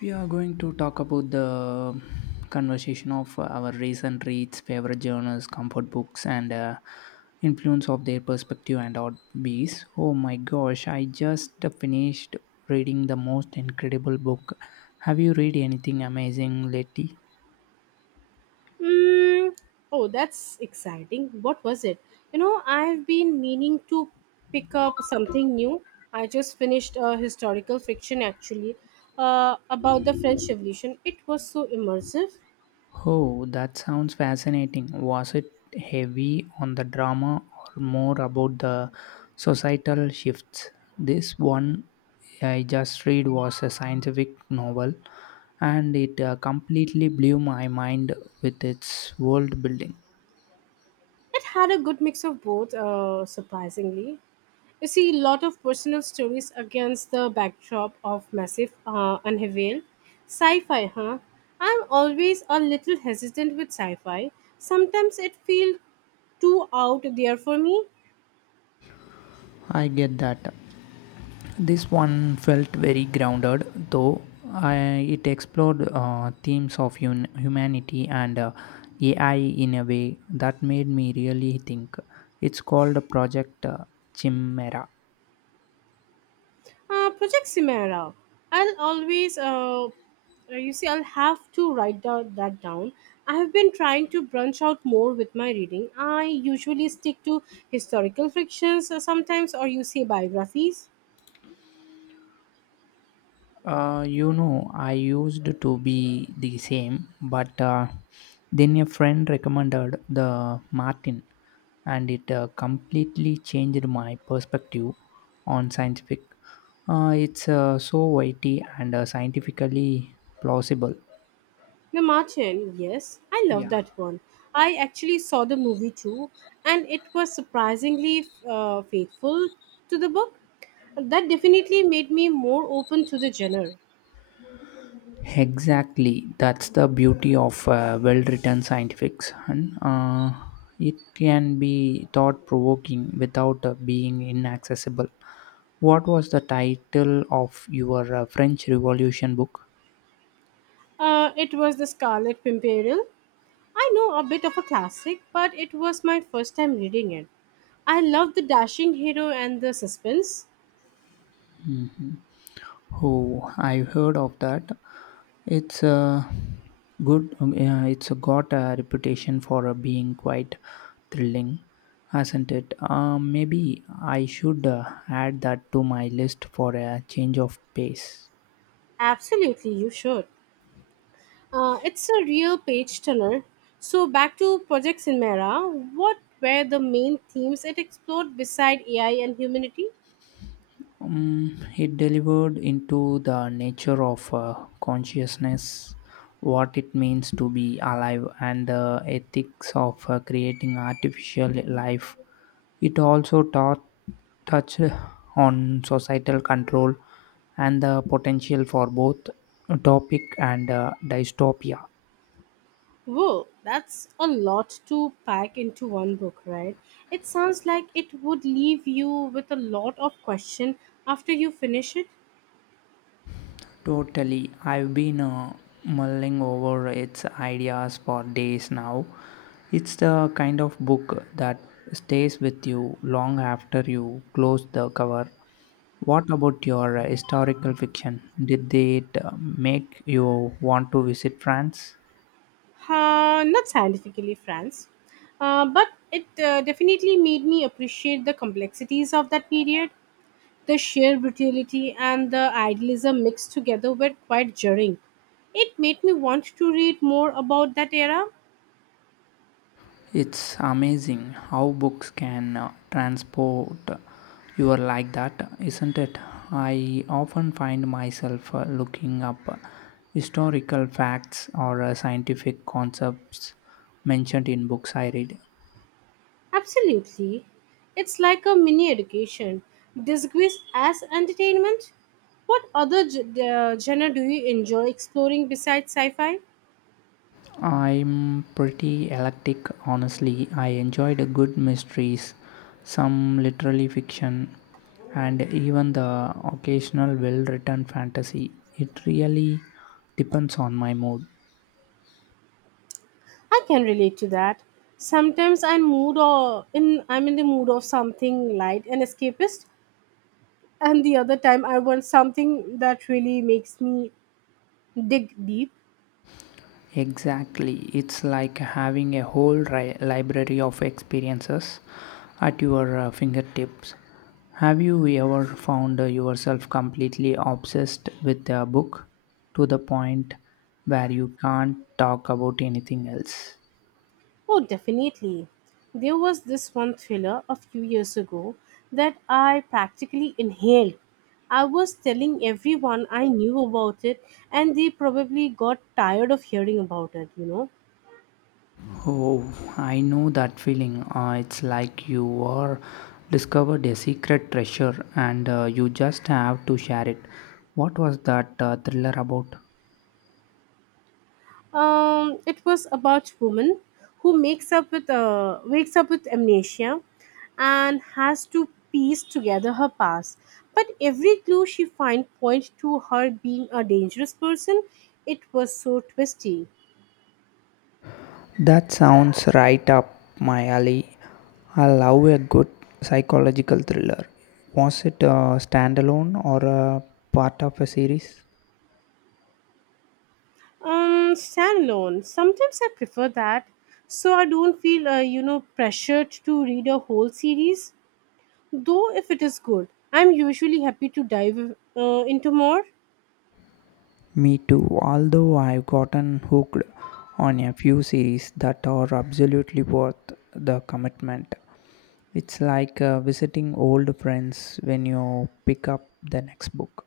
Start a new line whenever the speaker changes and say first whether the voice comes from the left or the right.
left: We are going to talk about the conversation of our recent reads, favorite journals, comfort books, and influence of their perspective and hobbies. Oh my gosh, I just finished reading the most incredible book. Have you read anything amazing lately?
right: Mm, oh, that's exciting. What was it? I've been meaning to pick up something new. I just finished a historical fiction actually about the French Revolution. It was so immersive.
left: Oh, that sounds fascinating. Was it heavy on the drama or more about the societal shifts? This one I just read was a scientific novel and it completely blew my mind with its world building.
right: It had a good mix of both, surprisingly. You see a lot of personal stories against the backdrop of massive unveil. Sci fi, huh? I'm always a little hesitant with sci fi. Sometimes it feels too out there for me.
left: I get that. This one felt very grounded, though I, it explored themes of humanity and AI in a way that made me really think. It's called Project Chimera.
right: Project Chimera. I'll always, you see, I'll have to that down. I have been trying to branch out more with my reading. I usually stick to historical fictions sometimes, or you say biographies.
left: You know, I used to be the same, but then a friend recommended the Martin, and it completely changed my perspective on scientific. It's so weighty and scientifically plausible.
right: The Martian, yes, I love
left: Yeah.
right: that one. I actually saw the movie too, and it was surprisingly faithful to the book. That definitely made me more open to the genre.
left: Exactly, that's the beauty of well-written scientific fiction. It can be thought-provoking without being inaccessible. What was the title of your French Revolution book?
right: It was the Scarlet Pimpernel. I know a bit of a classic, but it was my first time reading it. I love the dashing hero and the suspense.
left: Hmm. Oh, I've heard of that. It's a good. Yeah, it's a got a reputation for being quite thrilling, hasn't it? Maybe I should add that to my list for a change of pace.
right: Absolutely, you should. It's a real page turner. So, back to Project Chimera, what were the main themes it explored beside AI and humanity?
left: It delivered into the nature of consciousness, what it means to be alive, and the ethics of creating artificial life. It also touched on societal control and the potential for both topic and dystopia.
right: Whoa, that's a lot to pack into one book, right? It sounds like it would leave you with a lot of question after you finish it.
left: Totally. I've been mulling over its ideas for days now. It's the kind of book that stays with you long after you close the cover. What about your historical fiction? Did it make you want to visit France?
right: Not scientifically, France, but it definitely made me appreciate the complexities of that period. The sheer brutality and the idealism mixed together were quite jarring. It made me want to read more about that era.
left: It's amazing how books can transport you like that, isn't it? I often find myself looking up historical facts or scientific concepts mentioned in books I read.
right: Absolutely. It's like a mini education, disguised as entertainment. What other genre do you enjoy exploring besides sci fi?
left: I'm pretty eclectic, honestly. I enjoyed good mysteries, some literary fiction, and even the occasional well written fantasy. It really depends on my mood.
right: I can relate to that. Sometimes I'm in the mood of something light and escapist, and the other time I want something that really makes me dig deep.
left: Exactly. It's like having a whole library of experiences at your fingertips. Have you ever found yourself completely obsessed with a book to the point where you can't talk about anything else?
right: Oh, definitely. There was this one thriller a few years ago that I practically inhaled. I was telling everyone I knew about it, and they probably got tired of hearing about it.
left: Oh, I know that feeling. It's like you are discovered a secret treasure and you just have to share it. What was that thriller about?
right: It was about woman who makes up with wakes up with amnesia, and has to piece together her past. But every clue she finds points to her being a dangerous person. It was so twisty.
left: That sounds right up my alley. I love a good psychological thriller. Was it a standalone or a part of a series?
right: Stand alone. Sometimes I prefer that, so I don't feel pressured to read a whole series. Though if it is good, I'm usually happy to dive into more.
left: Me too, although I've gotten hooked on a few series that are absolutely worth the commitment. It's like visiting old friends when you pick up the next book.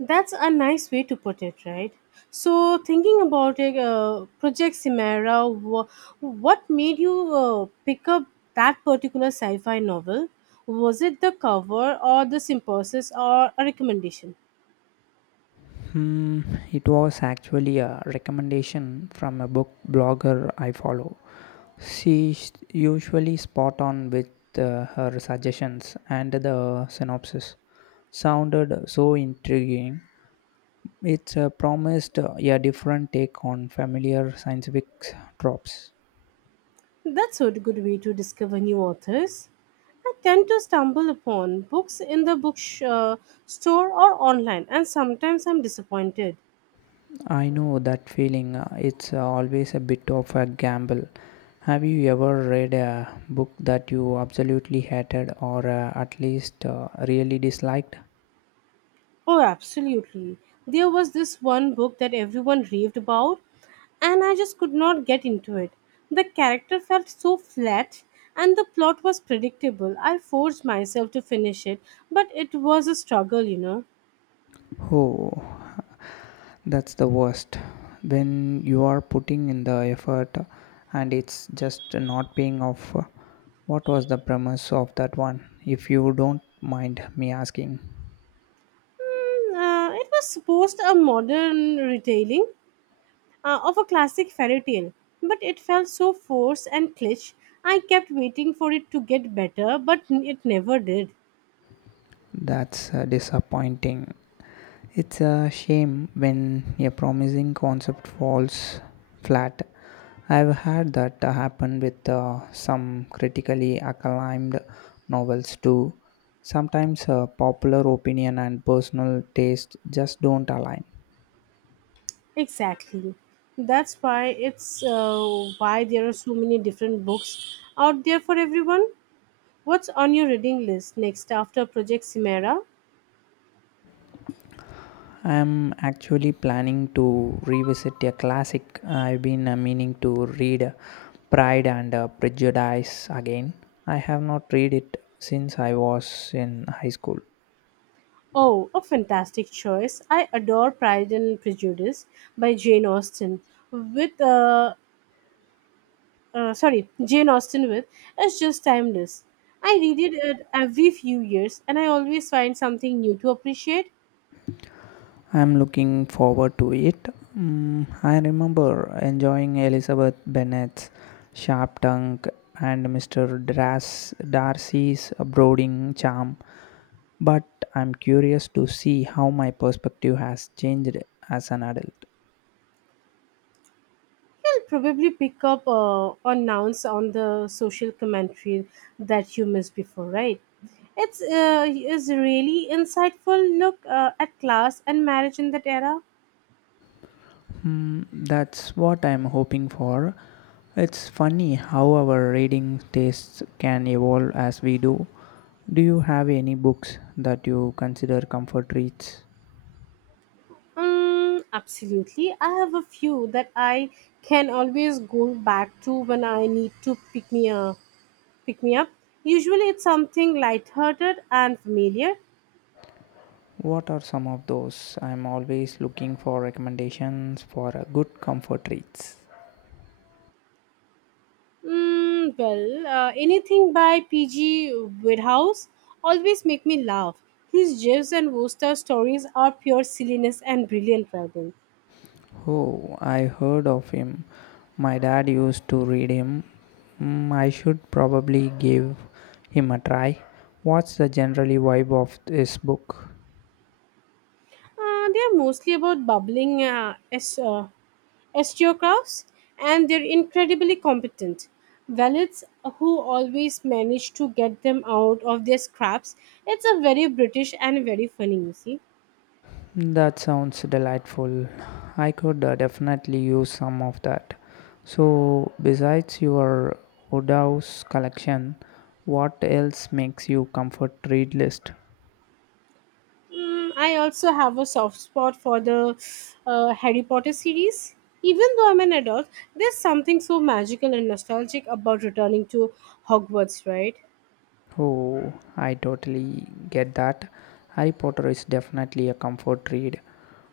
right: That's a nice way to put it, right? So, thinking about it, Project Chimera, what made you pick up that particular sci fi novel? Was it the cover or the synopsis or a recommendation?
left: Hmm, it was actually a recommendation from a book blogger I follow. She's usually spot on with her suggestions, and the synopsis sounded so intriguing. It promised a different take on familiar scientific tropes.
right: That's a good way to discover new authors. I tend to stumble upon books in the store or online, and sometimes I'm disappointed.
left: I know that feeling. It's always a bit of a gamble. Have you ever read a book that you absolutely hated or at least really disliked?
right: Oh, absolutely. There was this one book that everyone raved about, and I just could not get into it. The character felt so flat, and the plot was predictable. I forced myself to finish it, but it was a struggle.
left: Oh, that's the worst. When you are putting in the effort and it's just not paying off. What was the premise of that one? If you don't mind me asking.
right: It was supposed a modern retelling of a classic fairy tale, but it felt so forced and cliché. I kept waiting for it to get better, but it never did.
left: That's disappointing. It's a shame when a promising concept falls flat. I've had that happen with some critically acclaimed novels too. Sometimes popular opinion and personal taste just don't align.
right: Exactly. That's why there are so many different books out there for everyone. What's on your reading list next after Project Chimera?
left: I'm actually planning to revisit a classic I've been meaning to read, Pride and Prejudice, again. I have not read it since I was in high school.
right: Oh, a fantastic choice. I adore Pride and Prejudice by with uh, Jane Austen with it's just timeless. I read it at every few years and I always find something new to appreciate.
left: I'm looking forward to it. Mm, I remember enjoying Elizabeth Bennet's sharp tongue and Mr. Darcy's brooding charm, but I'm curious to see how my perspective has changed as an adult.
right: You'll probably pick up on nouns on the social commentary that you missed before, right? It's is really insightful look at class and marriage in that era.
left: Hmm, that's what I'm hoping for. It's funny how our reading tastes can evolve as we do. Do you have any books that you consider comfort reads?
right: Absolutely. I have a few that I can always go back to when I need to pick me up. Pick me up. Usually, it's something lighthearted and familiar.
left: What are some of those? I'm always looking for recommendations for a good comfort reads.
right: Anything by P.G. Woodhouse always make me laugh. His Jeeves and Wooster stories are pure silliness and brilliant writing.
left: Oh, I heard of him. My dad used to read him. Mm, I should probably give him a try. What's the generally vibe of this book?
right: They are mostly about bubbling osteographs, and they're incredibly competent. Valets who always manage to get them out of their scraps. It's a very British and very funny, you see.
left: That sounds delightful. I could definitely use some of that. So, besides your Woodhouse collection, what else makes you comfort read list?
right: Mm, I also have a soft spot for the Harry Potter series. Even though I'm an adult, there's something so magical and nostalgic about returning to Hogwarts, right?
left: Oh, I totally get that. Harry Potter is definitely a comfort read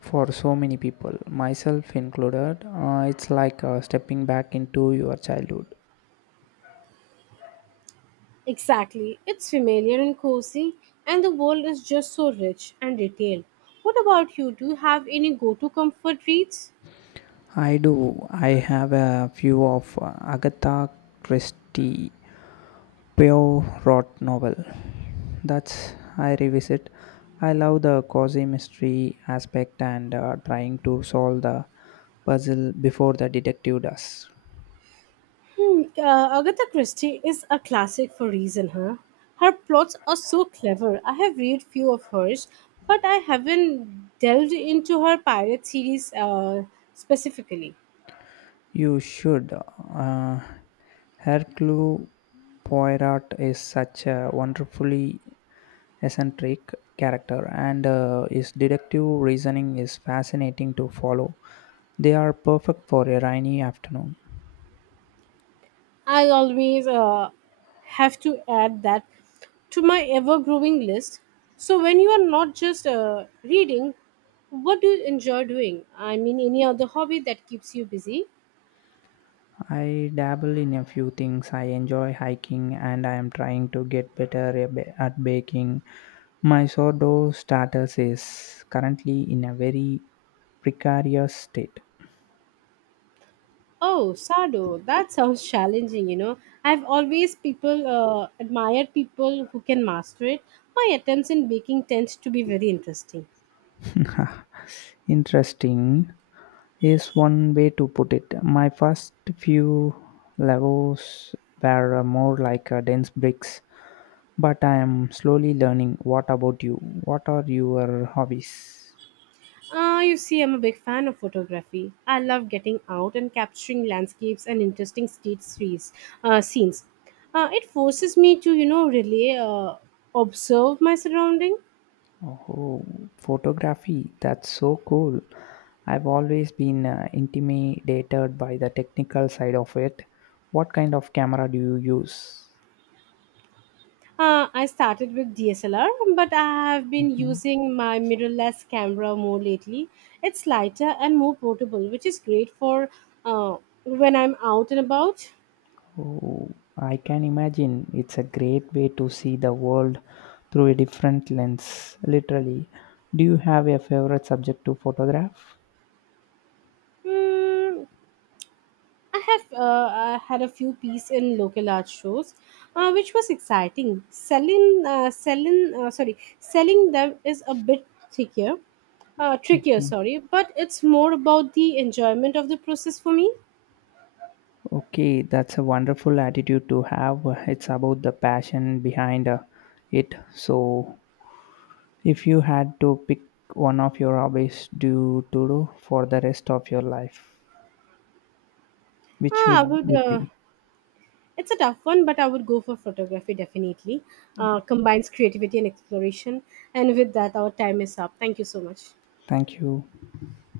left: for so many people, myself included. It's like stepping back into your childhood.
right: Exactly. It's familiar and cozy, and the world is just so rich and detailed. What about you? Do you have any go to comfort reads?
left: I do. I have a few of Agatha Christie Poirot novel. That's I revisit. I love the cozy mystery aspect and trying to solve the puzzle before the detective does.
right: Agatha Christie is a classic for reason, huh? Her plots are so clever. I have read few of hers, but I haven't delved into her pirate series specifically.
left: You should. Uh, Hercule Poirot is such a wonderfully eccentric character, and his deductive reasoning is fascinating to follow. They are perfect for a rainy afternoon.
right: I always have to add that to my ever-growing list. So when you are not just reading, what do you enjoy doing? I mean, any other hobby that keeps you busy?
left: I dabble in a few things. I enjoy hiking and I am trying to get better a at baking. My sourdough starters is currently in a very precarious state.
right: Oh, Sado, that sounds challenging. I've always people admired people who can master it. My attempts in baking tend to be very interesting.
left: Interesting is one way to put it. My first few levels were more like dense bricks, but I am slowly learning. What about you? What are your hobbies?
right: I'm a big fan of photography. I love getting out and capturing landscapes and interesting street scenes. Uh, scenes. It forces me to, really observe my surrounding.
left: Oh, photography, that's so cool. I've always been intimidated by the technical side of it. What kind of camera do you use?
right: I started with DSLR, but I have been
left: Mhm.
right: using my mirrorless camera more lately. It's lighter and more portable, which is great for uh, when I'm out and about.
left: Oh, I can imagine it's a great way to see the world through a different lens, literally. Do you have a favorite subject to photograph?
right: Mm, I have I had a few pieces in local art shows, which was exciting. Selling them is a bit trickier, trickier, but it's more about the enjoyment of the process for me.
left: Okay, that's a wonderful attitude to have. It's about the passion behind it. So, if you had to pick one of your hobbies do to do for the rest of your life, which
right: Ah, I
left: would
right: would.
left: it be?
right: It's a tough one, but I would go for photography definitely. Combines creativity and exploration. And with that, our time is up. Thank you so much.
left: Thank you.